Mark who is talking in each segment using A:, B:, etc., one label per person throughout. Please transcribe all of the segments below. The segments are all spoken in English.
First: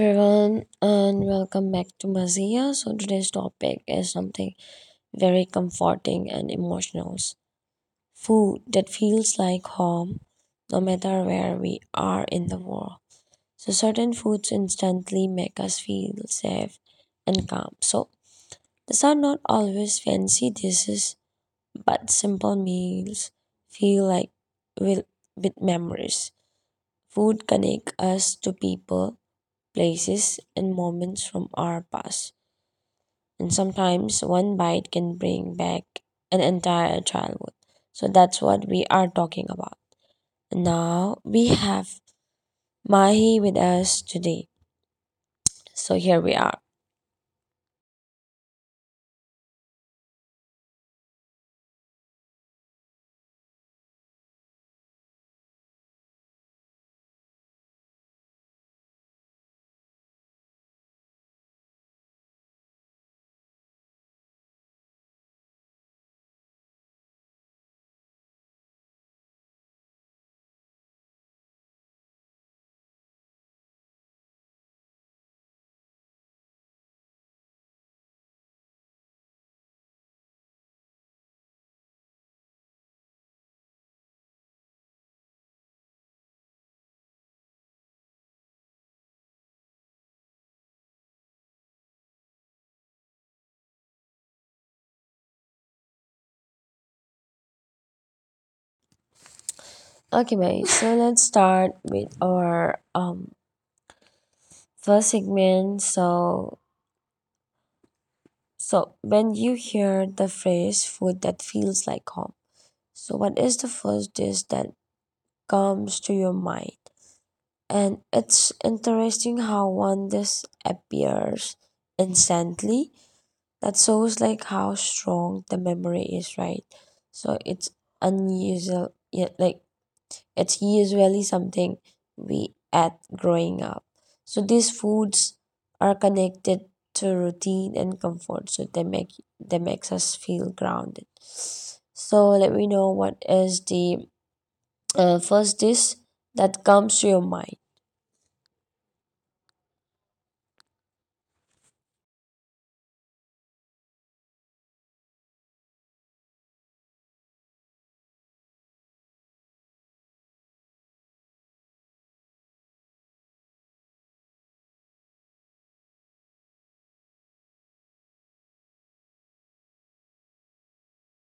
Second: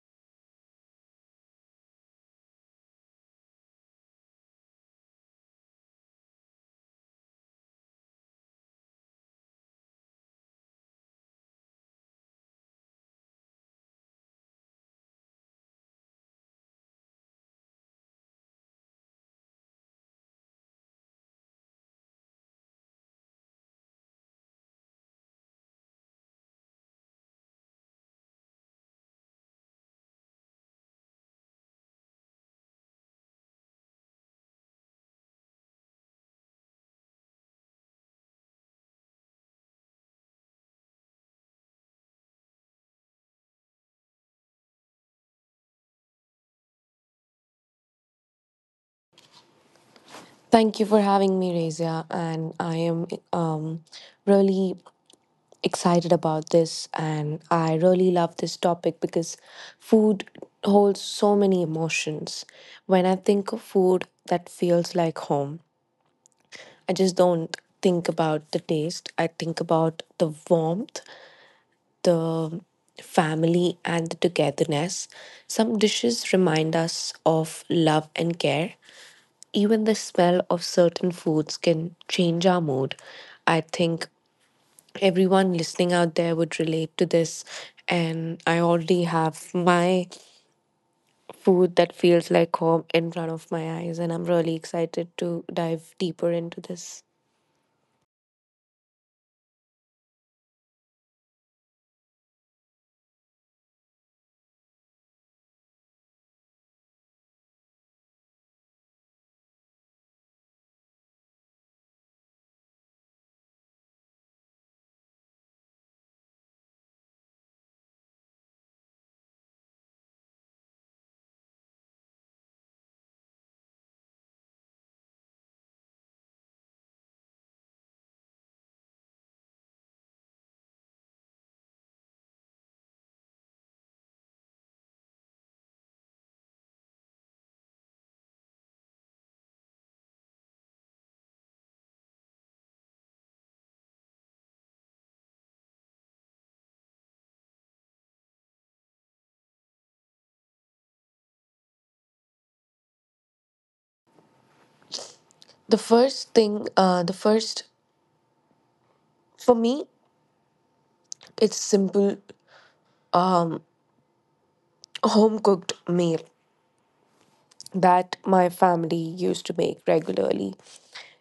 A: everyone and welcome back to Mazia. So today's topic is something very comforting and emotional. Food that feels like home no matter where we are in the world. So certain foods instantly make us feel safe and calm. So these are not always fancy dishes but simple meals feel like with, with memories. Food connect us to people places, and moments from our past. And sometimes one bite can bring back an entire childhood. So that's what we are talking about. Now we have Mahi with us today. So here we are.
B: Thank you for having me, Razia, and I am um, really excited about this, and I really love this topic because food holds so many emotions. When I think of food that feels like home, I just don't think about the taste. I think about the warmth, the family, and the togetherness. Some dishes remind us of love and care, even the smell of certain foods can change our mood. I think everyone listening out there would relate to this. And I already have my food that feels like home in front of my eyes. And I'm really excited to dive deeper into this.
A: Okay, Mahi. So let's start with our first segment. So when you hear the phrase food that feels like home, so what is the first dish that comes to your mind? And it's interesting how one disappears instantly. That shows like how strong the memory is, right? So it's unusual, yeah, like it's usually something we add growing up. So these foods are connected to routine and comfort, so they makes us feel grounded. So let me know what is the first dish that comes to your mind.
B: The first thing, the first, For me, it's simple home cooked meal that my family used to make regularly.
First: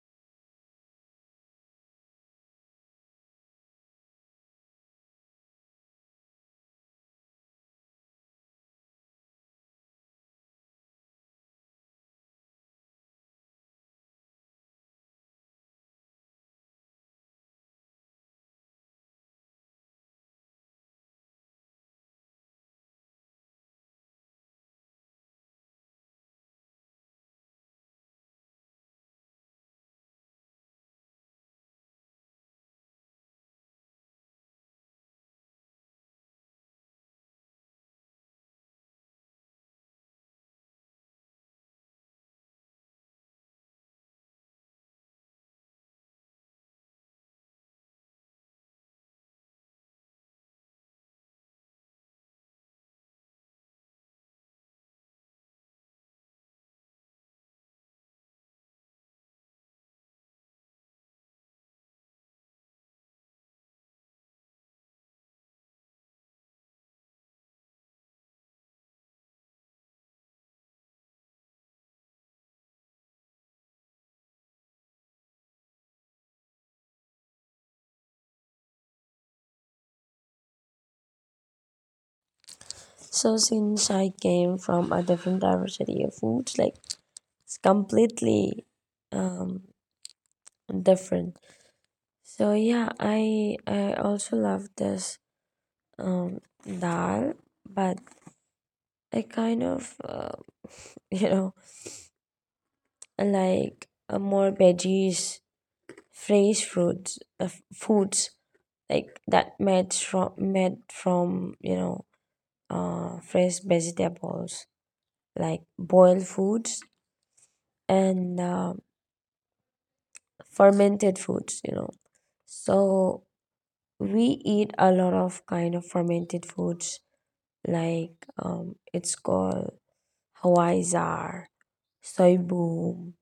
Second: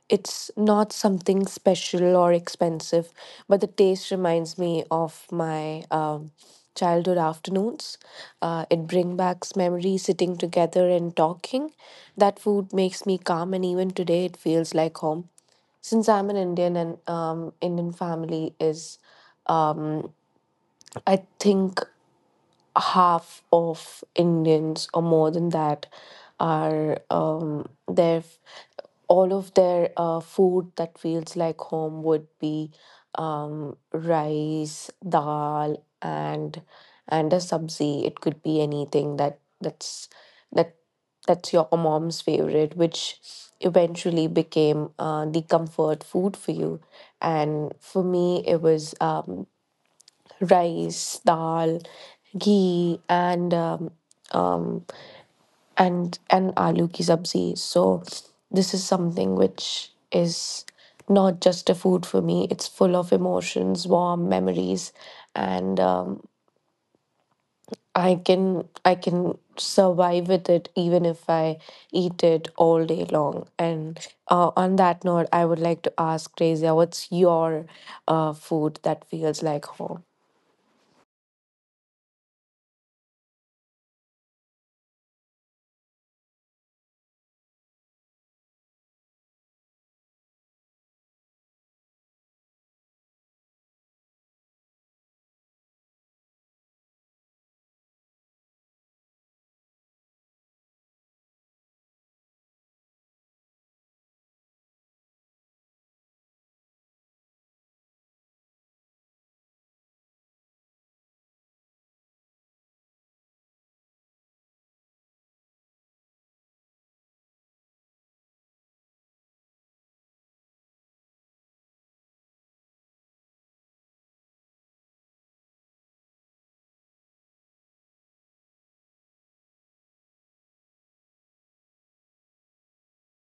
B: It's not something special or expensive, but the taste reminds me of my childhood afternoons. It brings back memories sitting together and talking. That food makes me calm, and even today it feels like home. Since I'm an Indian and Indian family is, um, I think half of Indians or more than that are their all of their food that feels like home would be rice, dal, and a sabzi. It could be anything that that's your mom's favorite, which eventually became the comfort food for you. And for me, it was rice, dal, ghee, um, and aloo ki sabzi. So this is something which is not just a food for me. It's full of emotions, warm memories, and I can survive with it even if I eat it all day long. And on that note, I would like to ask Razia, what's your food that feels like home?
A: So since I came from a different diversity of foods, like it's completely um different. So yeah, I also love this um dal, but I kind of you know like more veggies, fresh fruits, foods like that made from you know fresh vegetables like boiled foods and. Fermented foods, you know. So we eat a lot of kind of fermented foods like it's called hawaii zar soy boom,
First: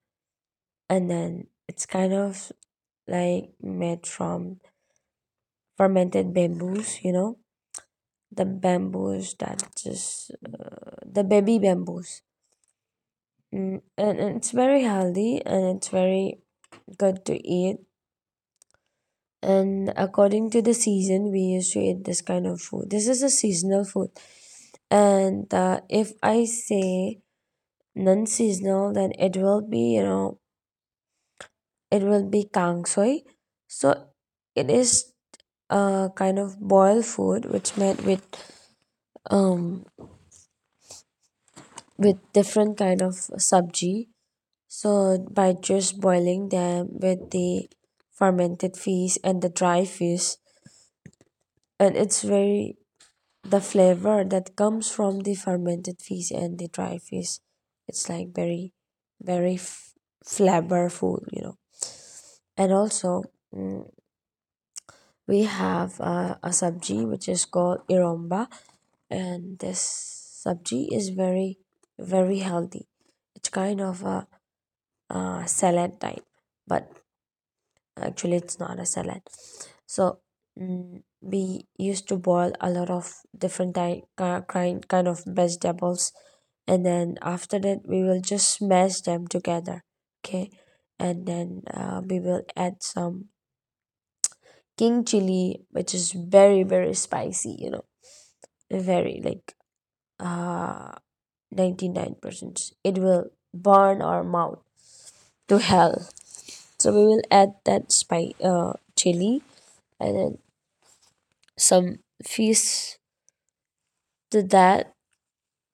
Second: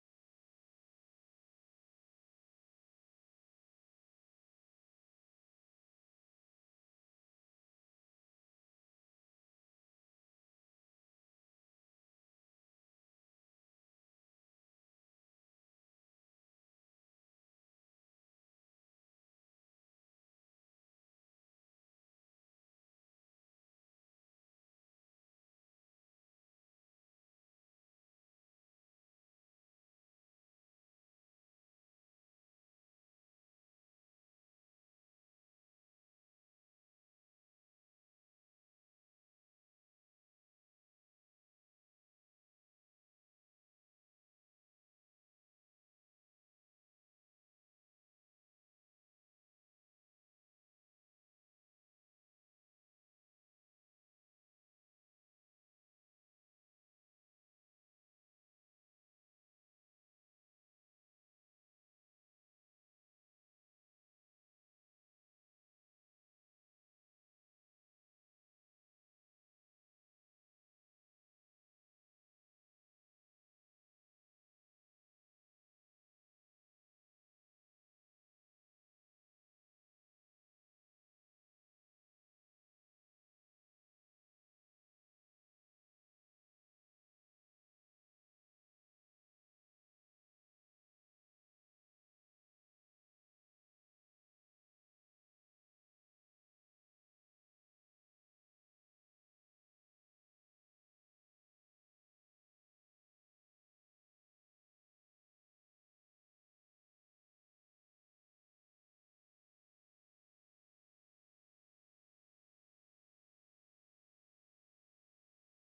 A: and then it's kind of like made from fermented bamboos, you know, the bamboos that just the baby bamboos. And it's very healthy and it's very good to eat, and according to the season we used to eat this kind of food. This is a seasonal food. And if I say non-seasonal, then it will be, you know, it will be kang soy. So it is a kind of boiled food which made um with different kind of sabji. So by just boiling them with the fermented fish and the dry fish, and it's very, the flavor that comes from the fermented fish and the dry fish, it's like very very f- flavorful, you know. And also, mm, we have a sabji which is called iromba, and this sabji is very very healthy. It's kind of a, uh, salad type, but actually it's not a salad. So, we used to boil a lot of different kind of vegetables, and then after that we will just smash them together. Okay, and then we will add some king chili, which is very very spicy. You know, very like uh 99%. It will burn our mouth to hell. So we will add that spice, uh, chili, and then some fees to that.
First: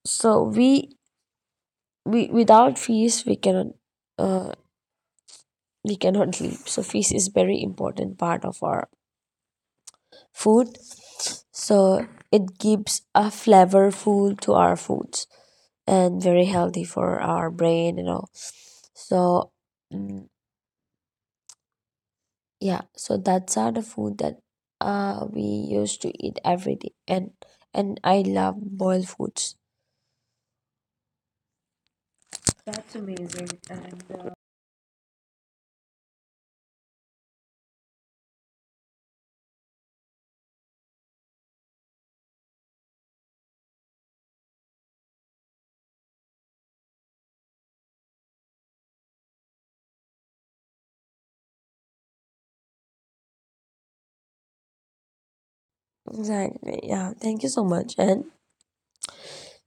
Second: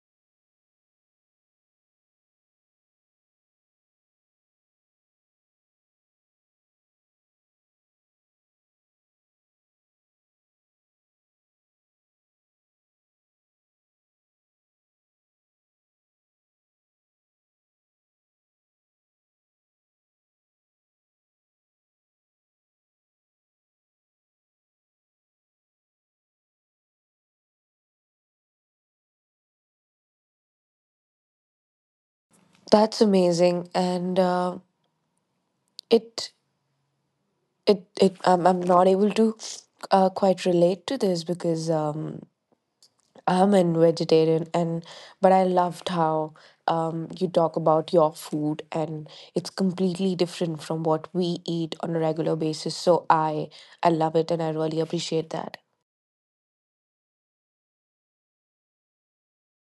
A: So we without fees we cannot, uh, we cannot live. So fees is very important part of our food. So it gives a flavorful to our foods and very healthy for our brain and all. So, mm, yeah, so that's are the food that we used to eat every day, and I love boiled foods. That's
B: That's
A: amazing.
B: amazing.
A: And
B: And It it it I'm not able to quite relate to this because I'm a vegetarian, and but I loved how you talk about your food, and it's completely different from what we eat on a regular basis. So I love it and I really appreciate that.
A: exactly. Yeah. Thank you so much. And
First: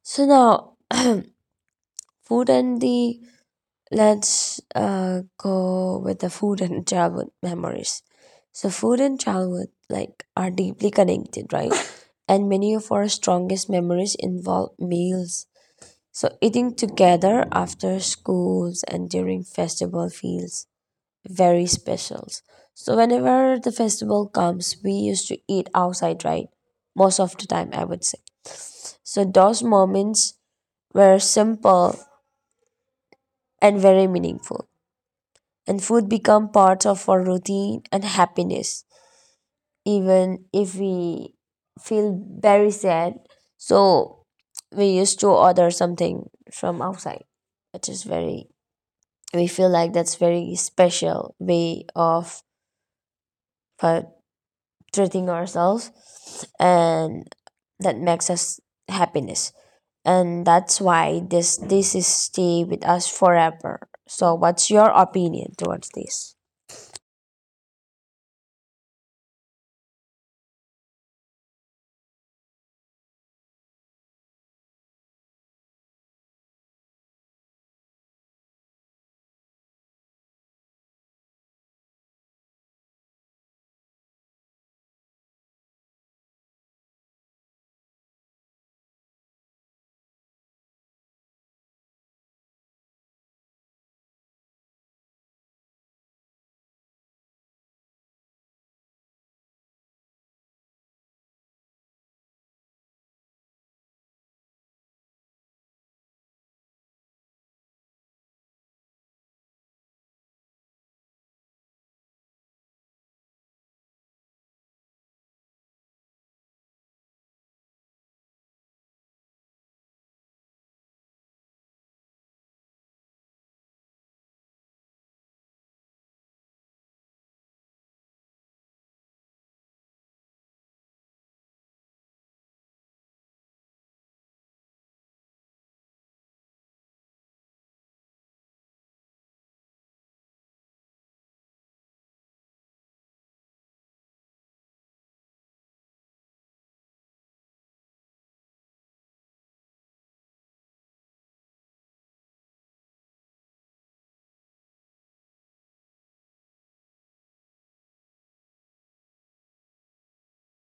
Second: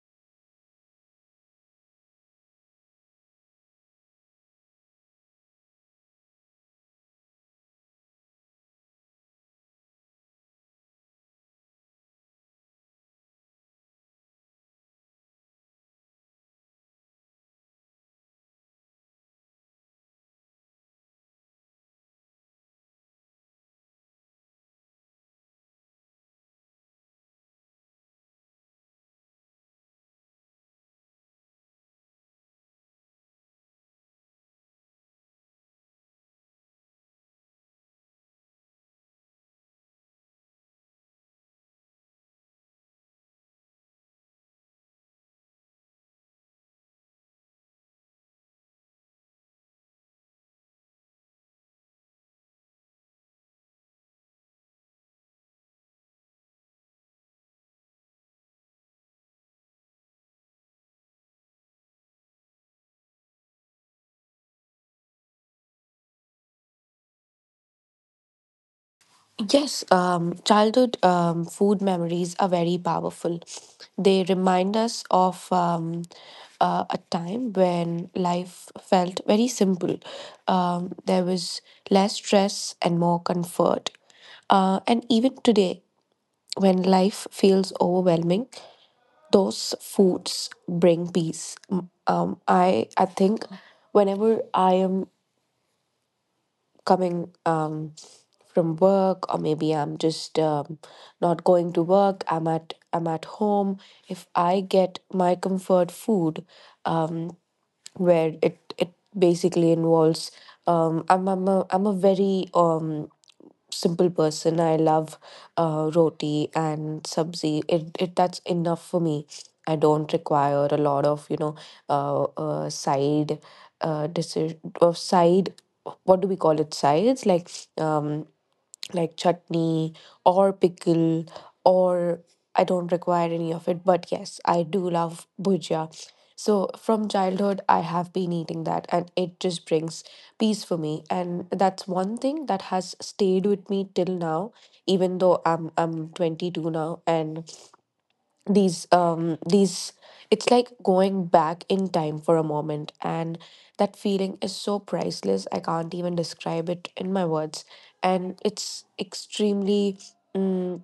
A: so now, food and the, let's go with the food and childhood memories. So food and childhood like are deeply connected, right? And many of our strongest memories involve meals. So eating together after schools and during festival feels very specials. So whenever the festival comes, we used to eat outside, right? Most of the time, I would say. So those moments were simple and very meaningful, and food become part of our routine and happiness, even if we feel very sad. So we used to order something from outside, which is very, we feel like that's very special way of uh, treating ourselves, and that makes us happiness, and that's why this is stay with us forever. So what's your opinion towards this?
B: Yes, childhood food memories are very powerful. They remind us of a time when life felt very simple. There was less stress and more comfort. And even today, when life feels overwhelming, those foods bring peace. I think whenever I am coming from work, or maybe I'm just not going to work, I'm at home. If I get my comfort food, um, where it basically involves I'm a very simple person. I love roti and sabzi. It, that's enough for me. I don't require a lot of, you know, side decision or side. What do we call it? Sides um like chutney or pickle or— I don't require any of it, but yes, I do love bhujia. So from childhood I have been eating that, and it just brings peace for me, and that's one thing that has stayed with me till now, even though I'm 22 now. And these, it's like going back in time for a moment, and that feeling is so priceless, I can't even describe it in my words. And it's mm,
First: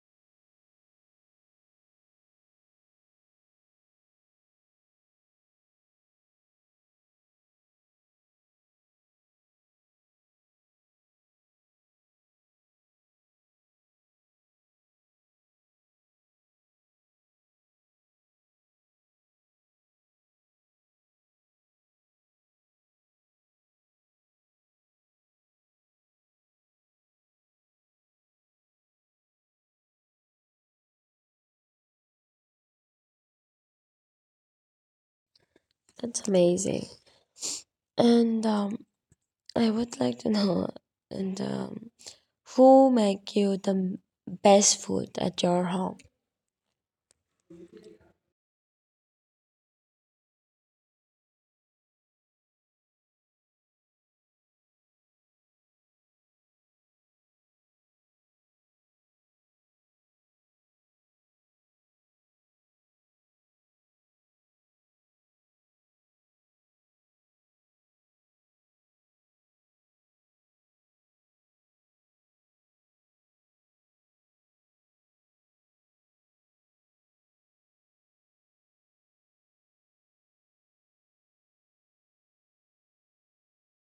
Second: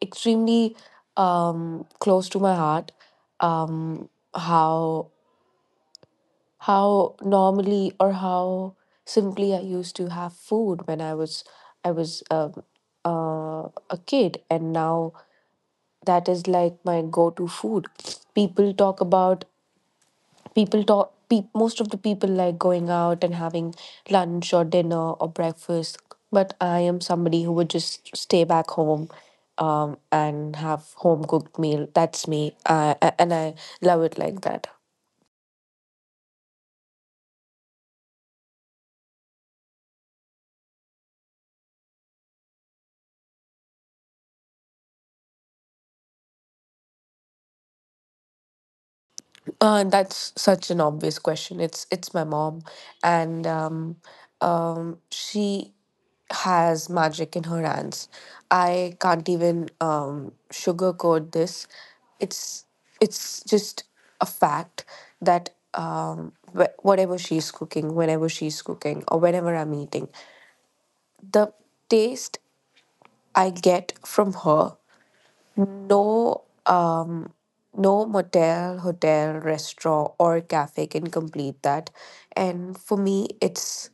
B: extremely close to my heart. Um how how normally, or how simply I used to have food when I was a kid, and now that is like my go to food. People talk about people talk pe- most of the people like going out and having lunch or dinner or breakfast, but I am somebody who would just stay back home, and have home cooked meal. That's me, and I love it like that.
A: That's amazing. And I would like to know, and who make you best food at your home?
B: That's such an obvious question. It's my mom, and she has magic in her hands. I can't even sugarcoat this. It's it's just a fact that whatever she's cooking, whenever she's cooking, or whenever I'm eating, the taste I get from her, no, um, no motel, hotel, restaurant, or cafe can complete that. And for me, it's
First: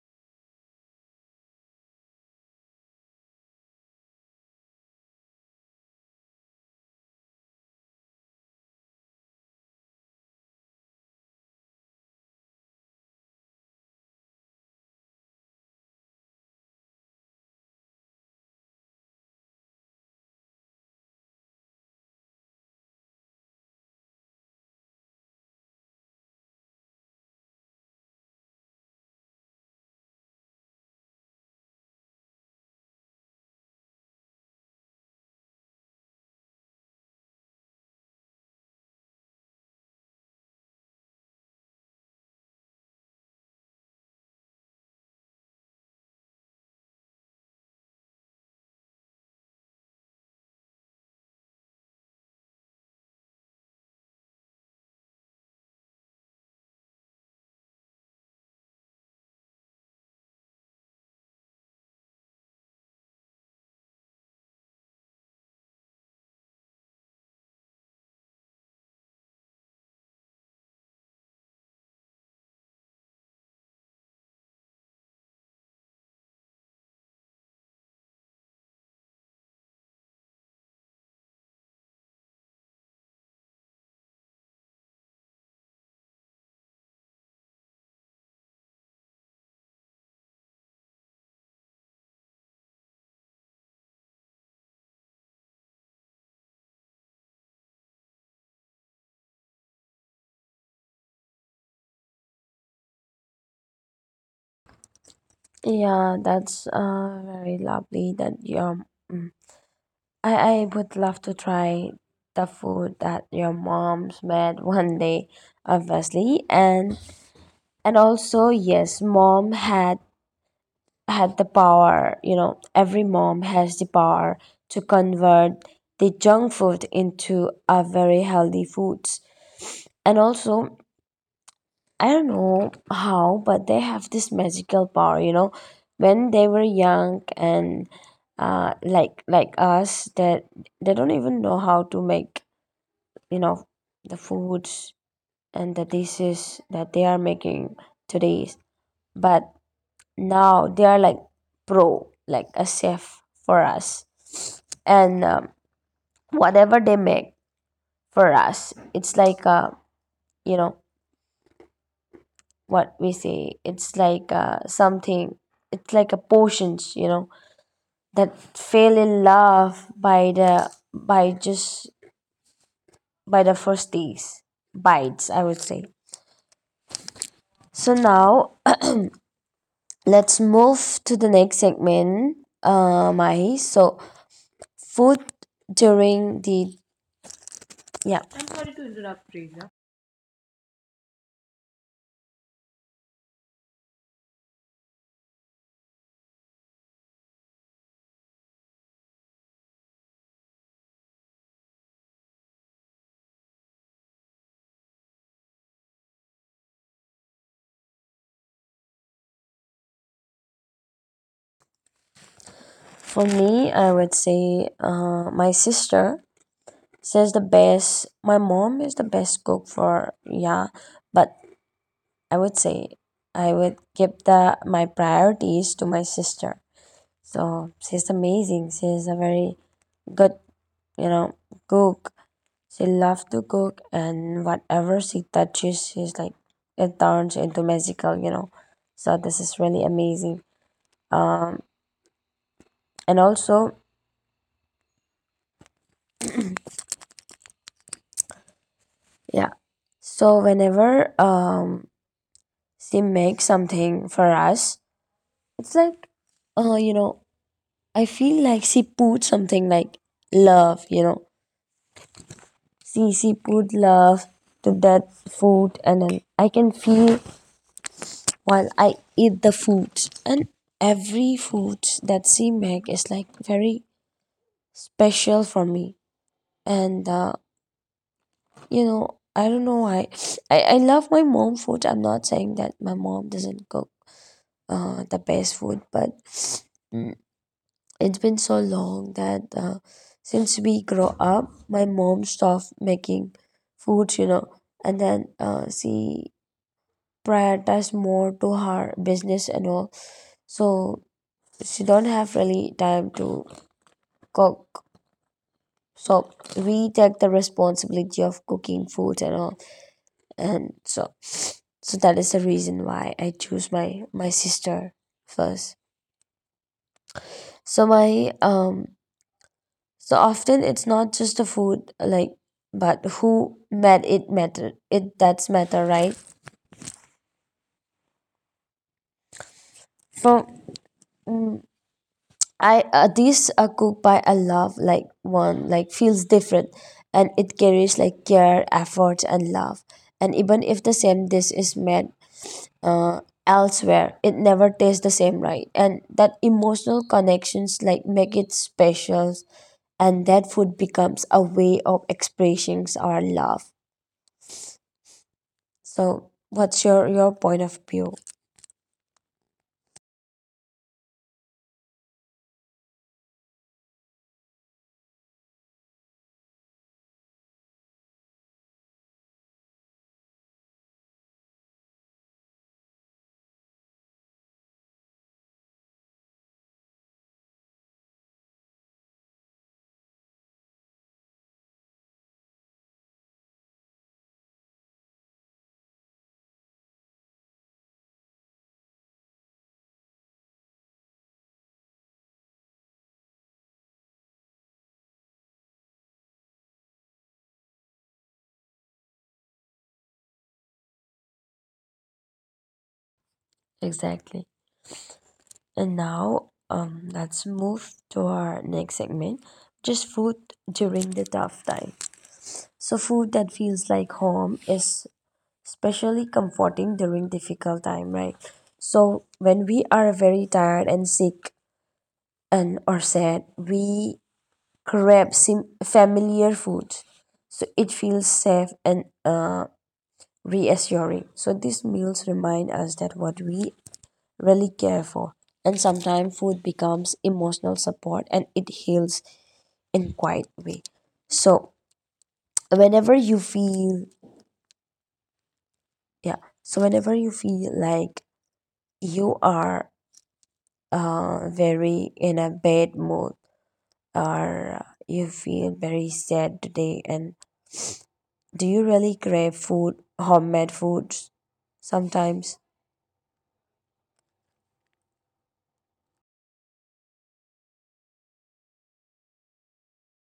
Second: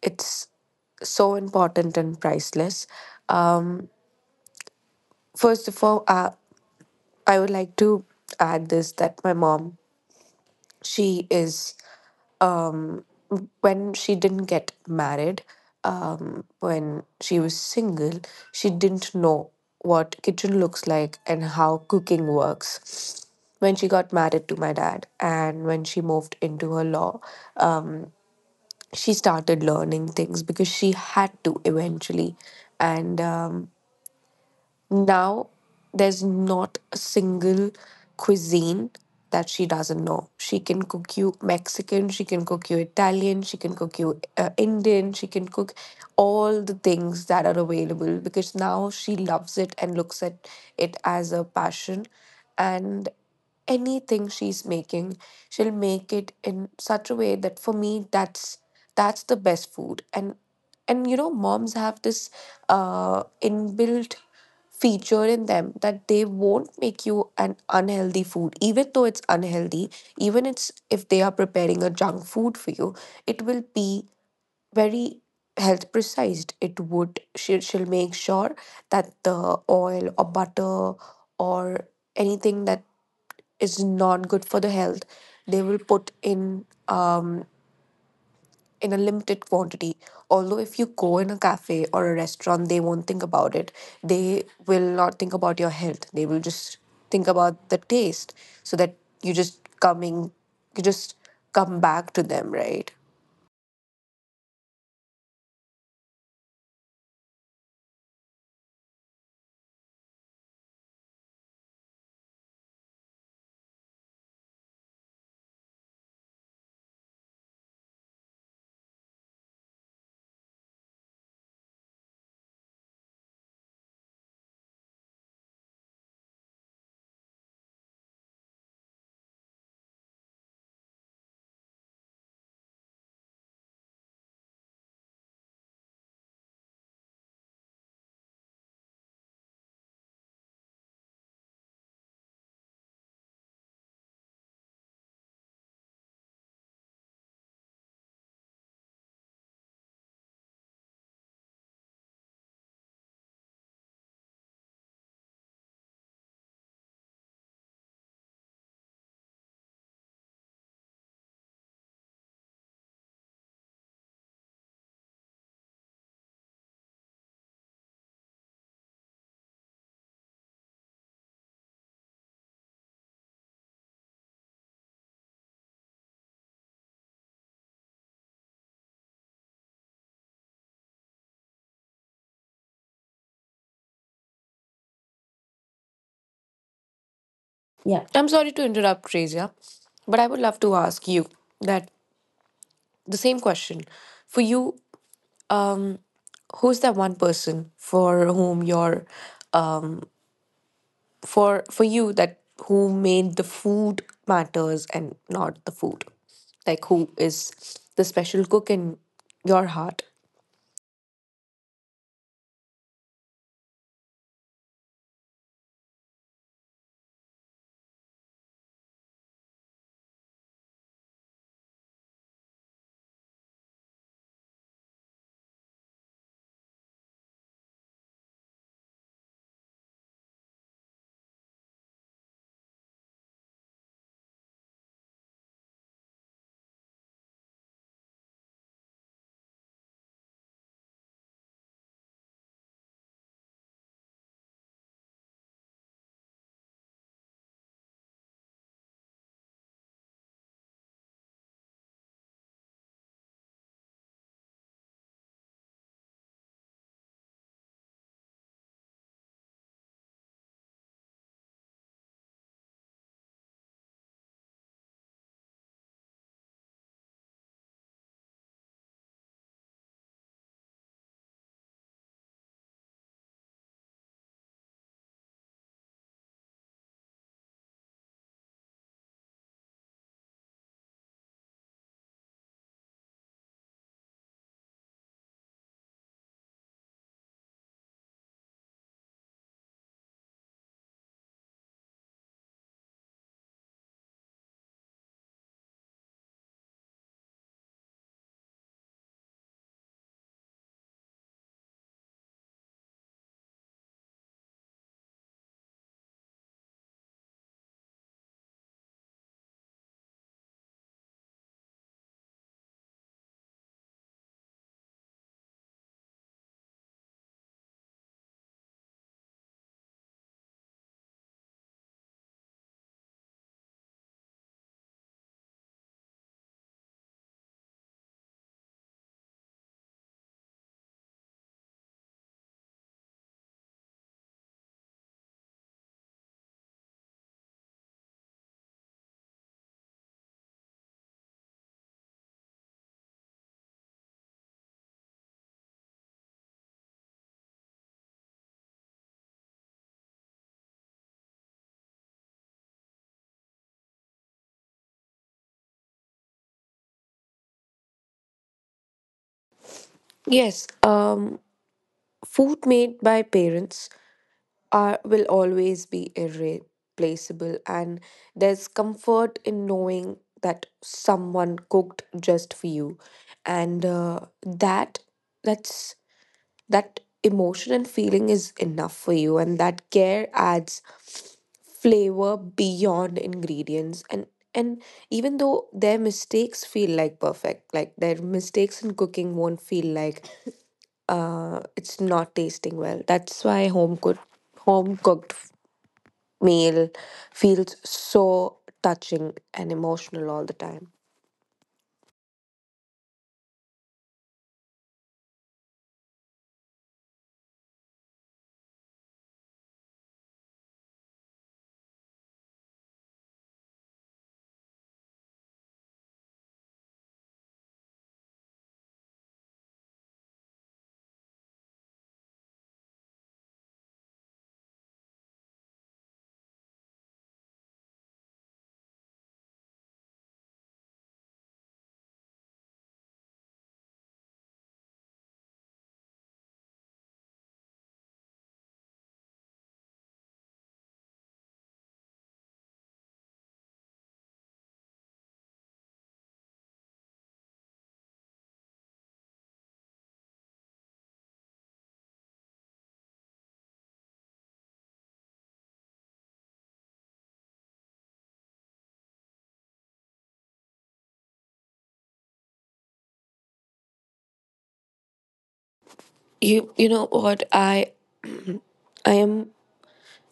B: it's so important and priceless. Um, First of all, I would like to add this that my mom, she is um, when she didn't get married, when she was single, she didn't know what kitchen looks like and how cooking works. When she got married to my dad and when she moved into her law, um, she started learning things because she had to eventually. And now, there's not a single cuisine that she doesn't know. She can cook you Mexican, she can cook you Italian, she can cook you Indian, she can cook all the things that are available because now she loves it and looks at it as a passion. And anything she's making, she'll make it in such a way that for me, that's the best food. And you know, moms have this inbuilt feature in them that they won't make you an unhealthy food, even though it's unhealthy. Even it's if they are preparing a junk food for you, it will be very health precised. It would— she, she'll make sure that the oil or butter or anything that is not good for the health, they will put in a limited quantity. Although, if you go in a cafe or a restaurant, they won't think about it. They will not think about your health. They will just think about the taste so that you just coming, you just come back to them, right?
A: Yeah, that's uh, very lovely that your, mm, I would love to try the food that your mom's made one day, obviously. And also, yes, mom had had the power, you know, every mom has the power to convert the junk food into a very healthy foods. And also, I don't know how, but they have this magical power, you know. When they were young and like us, that they don't even know how to make, you know, the foods and the dishes that they are making today, but now they are like pro, like a chef for us. And whatever they make for us, it's like, you know, what we say, it's like, something, it's like a potions, you know, that fell in love by the, by just by the first days bites, I would say. So now let's move to the next segment, Mahi. So, food during the,
B: Yeah.
A: yeah,
B: I'm sorry to interrupt, Razia, but I would love to ask you that the same question for you. Um, Who's that one person for whom your, for you, that who made the food matters and not the food, like who is the special cook in your heart?
A: for me, I would say my sister says the best. My mom is the best cook for, yeah, but I would say I would give the my priorities to my sister. So she's amazing. She's a very good, you know, cook. She loves to cook, and whatever she touches, she's like, it turns into magical, you know. So this is really amazing. Um, and also, yeah. So whenever she makes something for us, it's like, you know, I feel like she put something like love, you know. She put love to that food, and then I can feel while I eat the foods, and every food that she make is like very special for me. And you know, I don't know why I love my mom food. I'm not saying that my mom doesn't cook the best food, but mm, it's been so long that, since we grow up, my mom stopped making foods, you know. And then she prioritized more to her business and all. So she don't have really time to cook. So we take the responsibility of cooking food and all. And so that is the reason why I choose my sister first. So my, so often it's not just the food like, but who made it matter it, that's matter, right? So, mm, I, these are cooked by a love like one, like feels different, and it carries like care, effort and love. And even if the same dish is made uh, elsewhere, it never tastes the same, right. And that emotional connections like make it special, and that food becomes a way of expressing our love. So what's your point of view?
B: Yes, food made by parents are— will always be irreplaceable, and there's comfort in knowing that someone cooked just for you. And that's that emotion and feeling is enough for you, and that care adds flavor beyond ingredients. And even though their mistakes feel like perfect, like their mistakes in cooking won't feel like it's not tasting well. That's why home cooked meal feels so touching and emotional all the time.
A: Exactly. And now, let's move to our next segment, just food during the tough time. So, food that feels like home is especially comforting during difficult time, right? So, when we are very tired and sick and or sad, we familiar food, so it feels safe and reassuring. So, these meals remind us that what we really care for. And sometimes food becomes emotional support, and it heals in quiet way. So whenever you feel, yeah, so whenever you feel like you are, very in a bad mood, or you feel very sad today, and do you really crave food, homemade foods sometimes?
B: You know what, I am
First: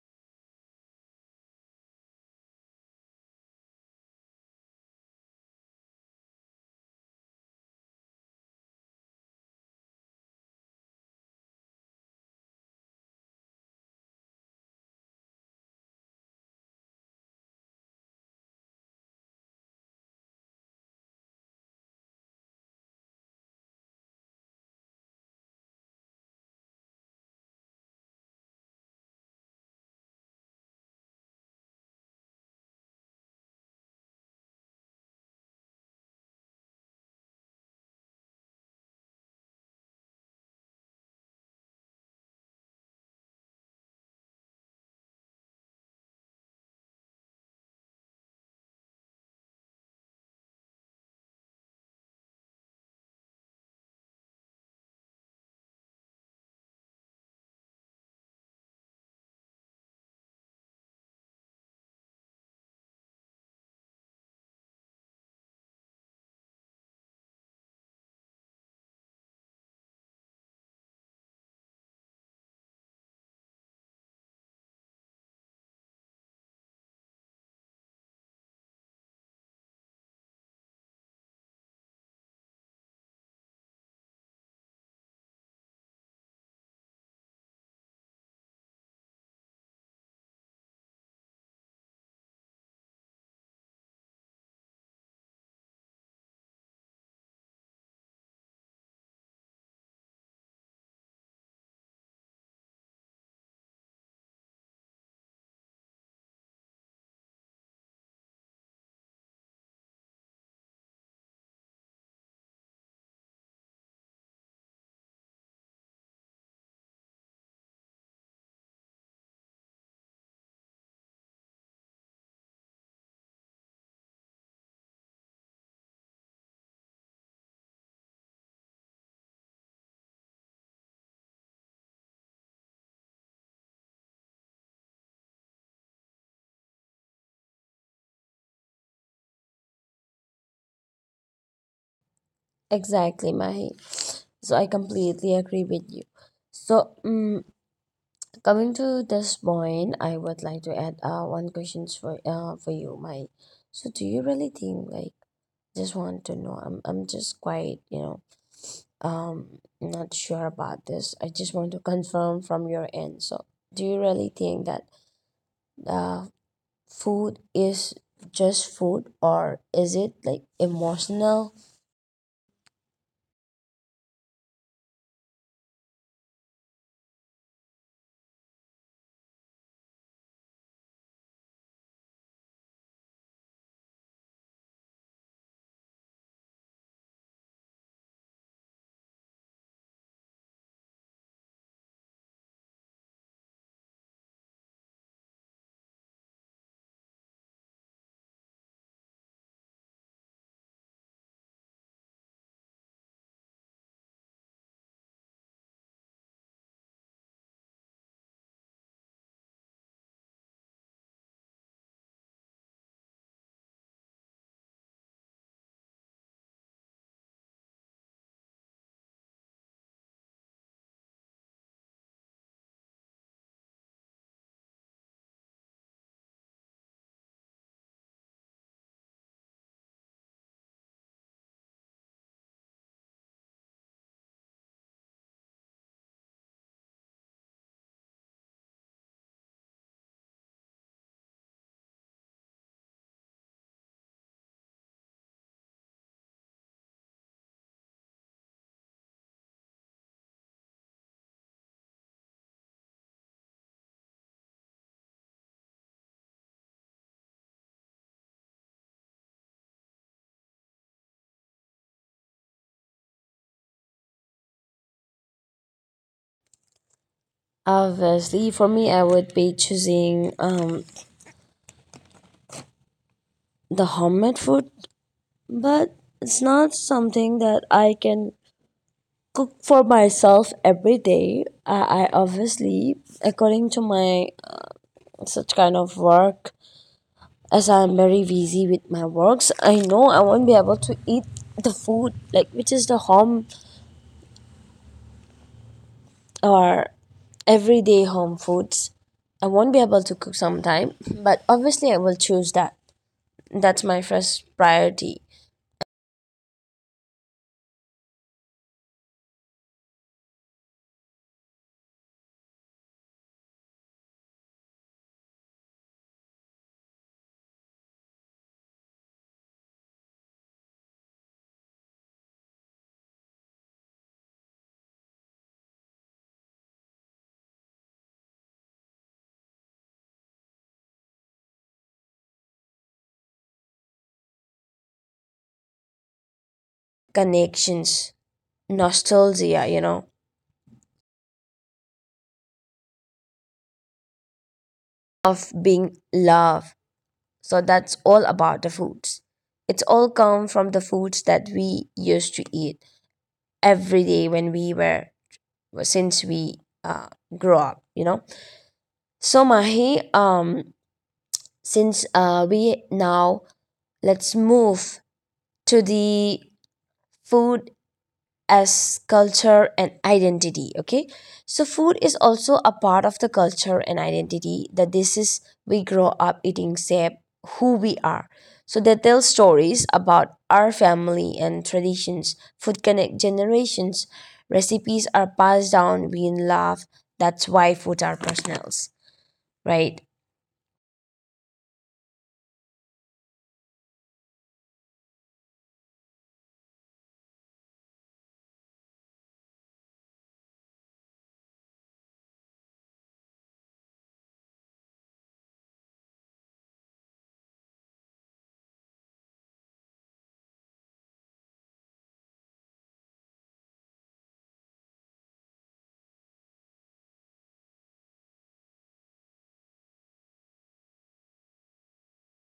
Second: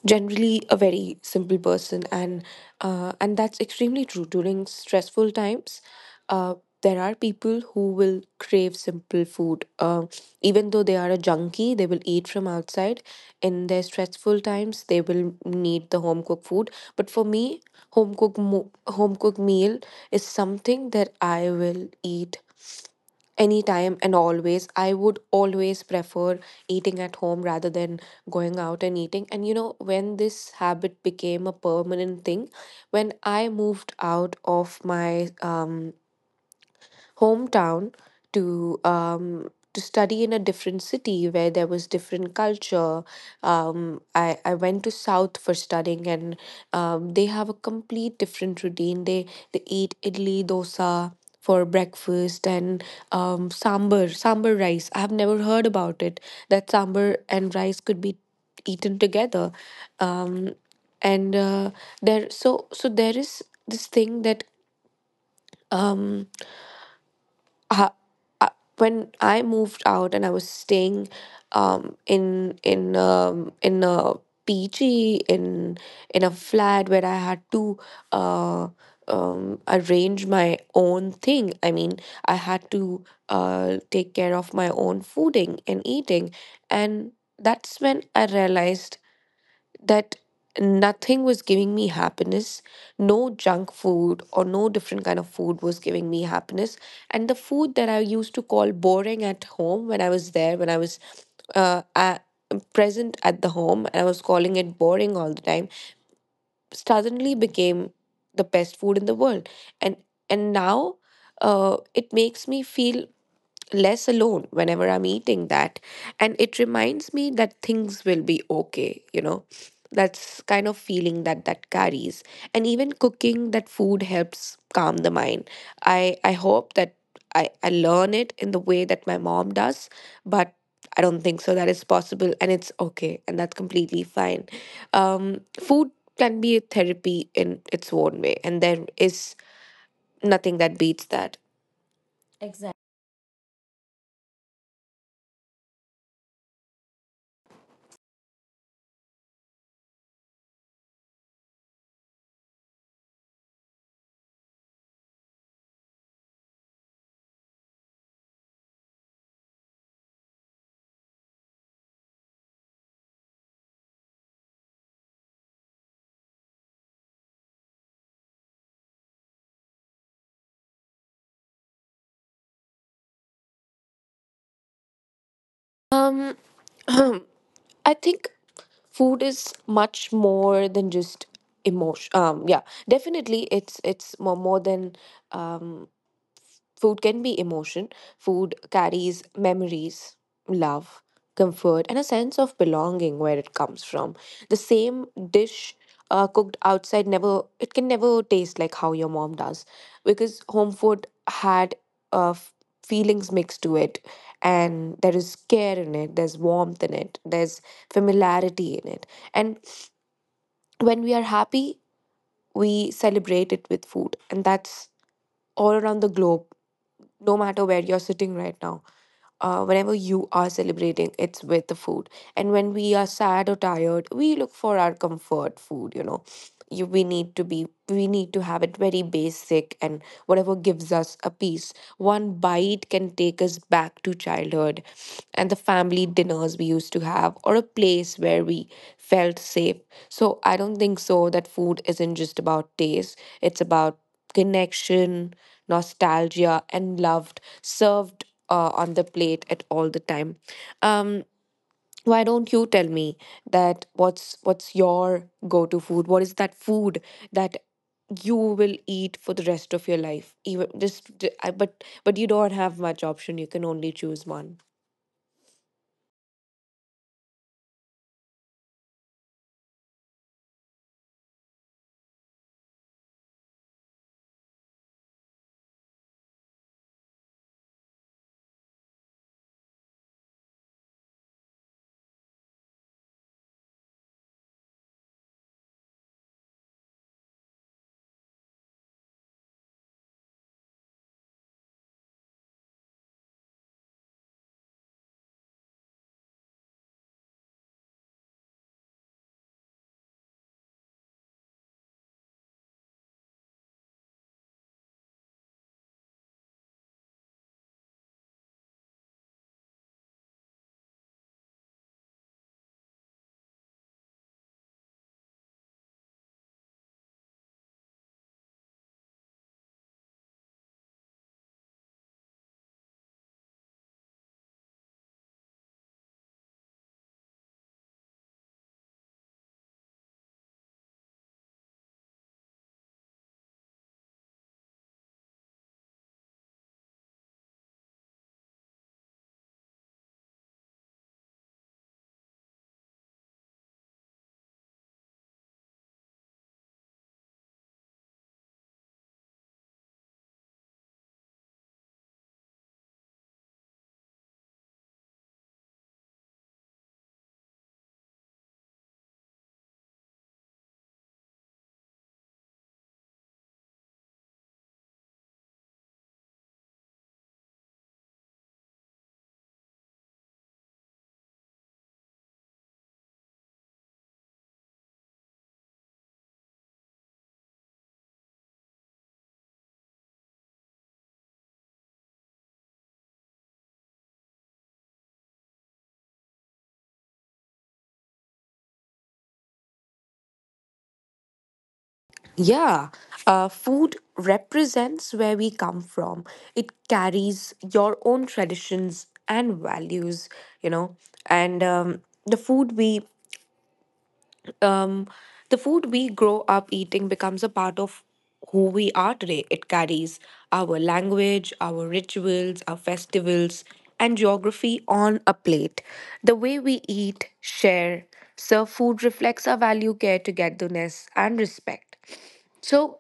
B: generally a very simple person. And and that's extremely true during stressful times. uh, there are people who will crave simple food. Even though they are a junkie, they will eat from outside. In their stressful times, they will need the home cooked food. But for me, home cooked meal is something that I will eat anytime, and always I would always prefer eating at home rather than going out and eating. And you know, when this habit became a permanent thing, when I moved out of my hometown to um to study in a different city where there was different culture, um I went to south for studying. And they have a complete different routine. They eat idli dosa for breakfast, and sambar rice— I have never heard about it, that sambar and rice could be eaten together. Um and uh, there so so there is this thing that um uh, uh, when I moved out and I was staying in a PG, in a flat where I had to uh, arrange my own thing. I mean, I had to take care of my own fooding and eating, and that's when I realized that nothing was giving me happiness. No junk food or no different kind of food was giving me happiness. And the food that I used to call boring at home, when I was there, when I was uh, at, present at the home, and I was calling it boring all the time, suddenly became the best food in the world. and and now, it makes me feel less alone whenever I'm eating that. And it reminds me that things will be okay, you know. That's kind of feeling that that carries. And even cooking that food helps calm the mind. I hope that I learn it in the way that my mom does, but I don't think so. That is possible, and it's okay. And that's completely fine. Food can be a therapy in its own way. And there is nothing that beats that.
A: Exactly, Mahi. So I completely agree with you. So, coming to this point, I would like to add one questions for you, my. So do you really think like, just want to know? I'm just quite, you know, not sure about this. I just want to confirm from your end. So do you really think that uh food is just food, or is it like emotional?
B: Um, I think food is much more than just emotion. Yeah, definitely, it's more than um food can be emotion. Food carries memories, love, comfort, and a sense of belonging where it comes from. The same dish cooked outside never it can never taste like how your mom does because home food had uh, f- feelings mixed to it, and there is care in it, there's warmth in it, there's familiarity in it. And when we are happy, we celebrate it with food, and that's all around the globe. No matter where you're sitting right now, whenever you are celebrating, it's with the food. And when we are sad or tired, we look for our comfort food. You know. We need to have it very basic, and whatever gives us a peace, one bite can take us back to childhood and the family dinners we used to have, or a place where we felt safe. So I don't think so that food isn't just about taste, it's about connection, nostalgia, and loved served on the plate at all the time. Um, why don't you tell me that what's your go-to food? What is that food that you will eat for the rest of your life? Even just, j- I- but you don't have much option. You can only choose one.
A: Obviously, for me, I would be choosing the homemade food, but it's not something that I can cook for myself every day. I obviously, according to my such kind of work, as I'm very busy with my works, I know I won't be able to eat the food like which is the home or everyday home foods. I won't be able to cook sometime, but obviously I will choose that. That's my first priority. Connections, nostalgia, you know, of being loved. So that's all about the foods. It's all come from the foods that we used to eat every day when we were, since we, uh, grew up, you know. So Mahi, since we now, let's move to the food as culture and identity. Okay, so food is also a part of the culture and identity, that this is we grow up eating shape who we are. So they tell stories about our family and traditions. Food connect generations. Recipes are passed down we love. That's why food are personals, right?
B: Yeah, food represents where we come from. It carries your own traditions and values, you know. And um, the food we grow up eating becomes a part of who we are today. It carries our language, our rituals, our festivals, and geography on a plate. The way we eat, share, serve food reflects our value, care, togetherness, and respect. So,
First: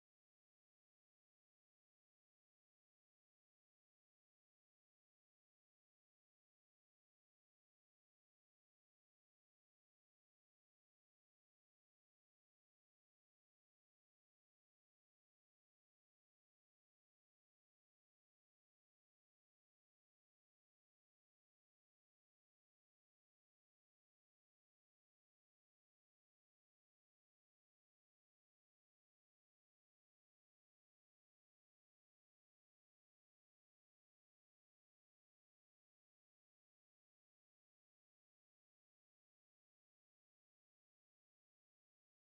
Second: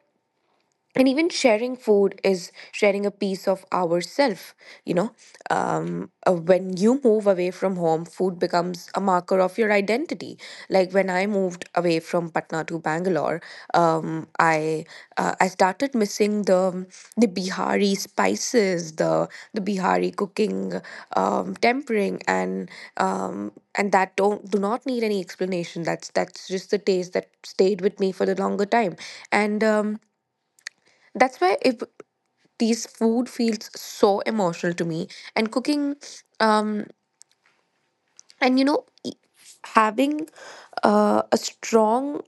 B: and even sharing food is sharing a piece of ourself, you know. When you move away from home, food becomes a marker of your identity. Like when I moved away from Patna to Bangalore, um, i I started missing the Bihari spices, the Bihari cooking, tempering. And And that don't do not need any explanation. That's just the taste that stayed with me for the longer time. And That's why if these food feels so emotional to me. And cooking, um and you know e- having a strong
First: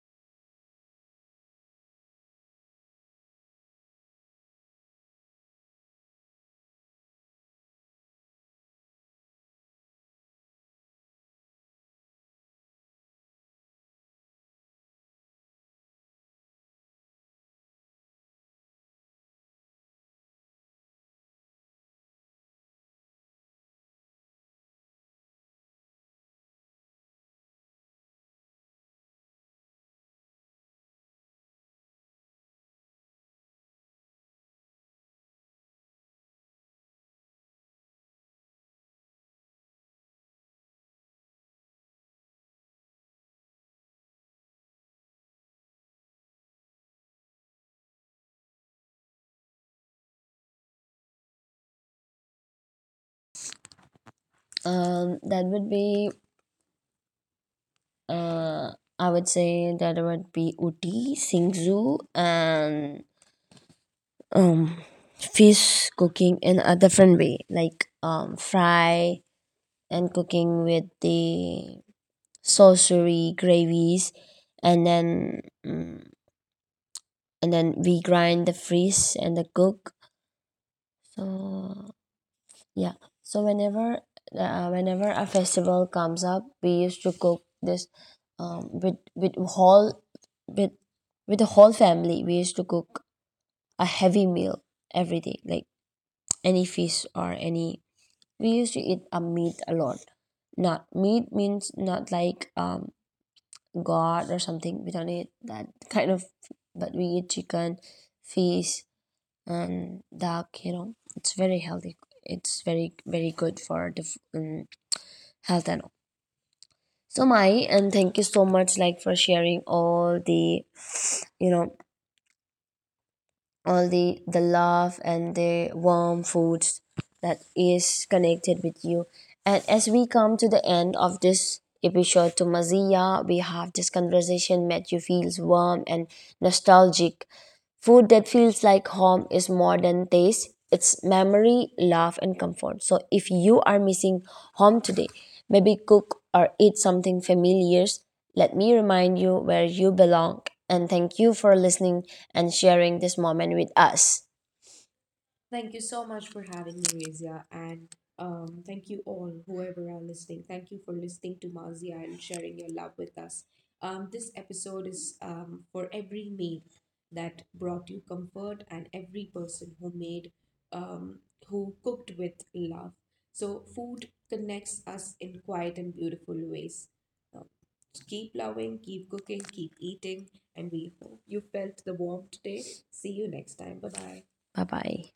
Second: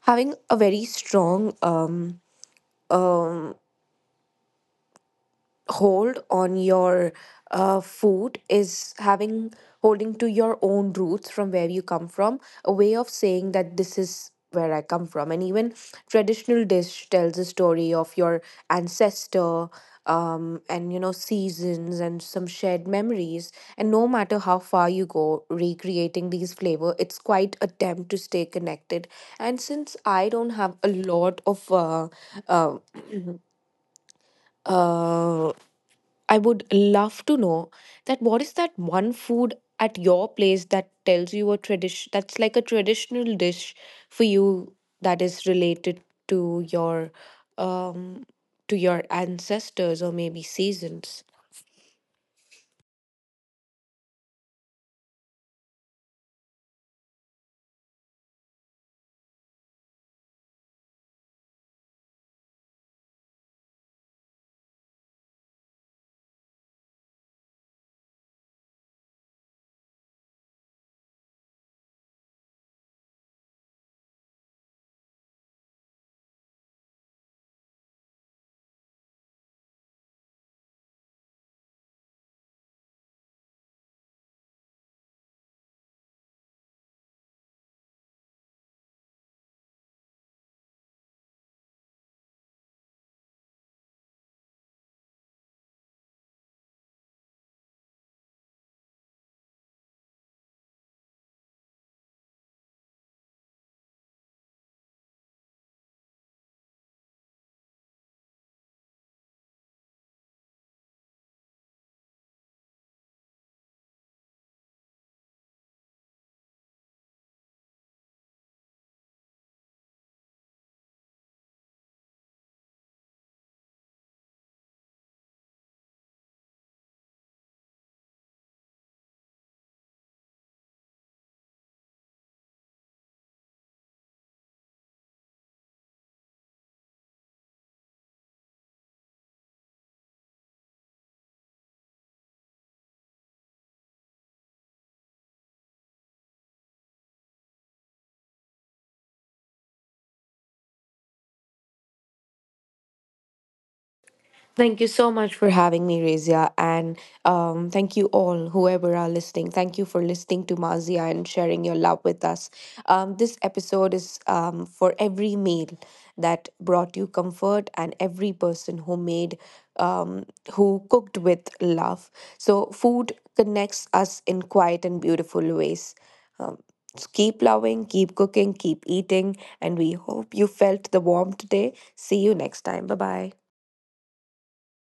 B: having a very strong hold on your food is having holding to your own roots, from where you come from. A way of saying that this is where I come from. And even traditional dish tells a story of your ancestor, and you know, seasons and some shared memories. And no matter how far you go, recreating these flavor it's quite attempt to stay connected. And since I don't have a lot of uh, uh, I would love to know that what is that one food at your place that tells you a tradition, that's like a traditional dish for you, that is related to your um to your ancestors, or maybe seasons.
A: that would be, uh I would say that would be uti singzu, and um fish cooking in a different way, like fry and cooking with the saucery gravies. And then, and then we grind the fish and the cook. So yeah, so whenever whenever a festival comes up, we used to cook this with whole, with with the whole family, we used to cook a heavy meal every day, like any fish or any, we used to eat a meat a lot. Not meat means not like god or something, we don't eat that kind of, but we eat chicken, fish, and duck, you know. It's very healthy, it's very very good for the health and all. So, my, and thank you so much like for sharing all the, you know, all the love and the warm foods that is connected with you. And as we come to the end of this episode to Mazia, we have this conversation that you feels warm and nostalgic. Food that feels like home is more than taste, it's memory, love and comfort. So if you are missing home today, maybe cook or eat something familiar. Let me remind you where you belong, and thank you for listening and sharing this moment with us.
B: Thank you so much for having me, Razia. And thank you all, whoever are listening. Thank you for listening to Mazia and sharing your love with us. This episode is for every meal that brought you comfort and every person who made, um, who cooked with love. So, food connects us in quiet and beautiful ways. Um, so keep loving, keep cooking, keep eating. And we hope you felt the warmth today. See you next time. Bye bye.
A: Bye bye.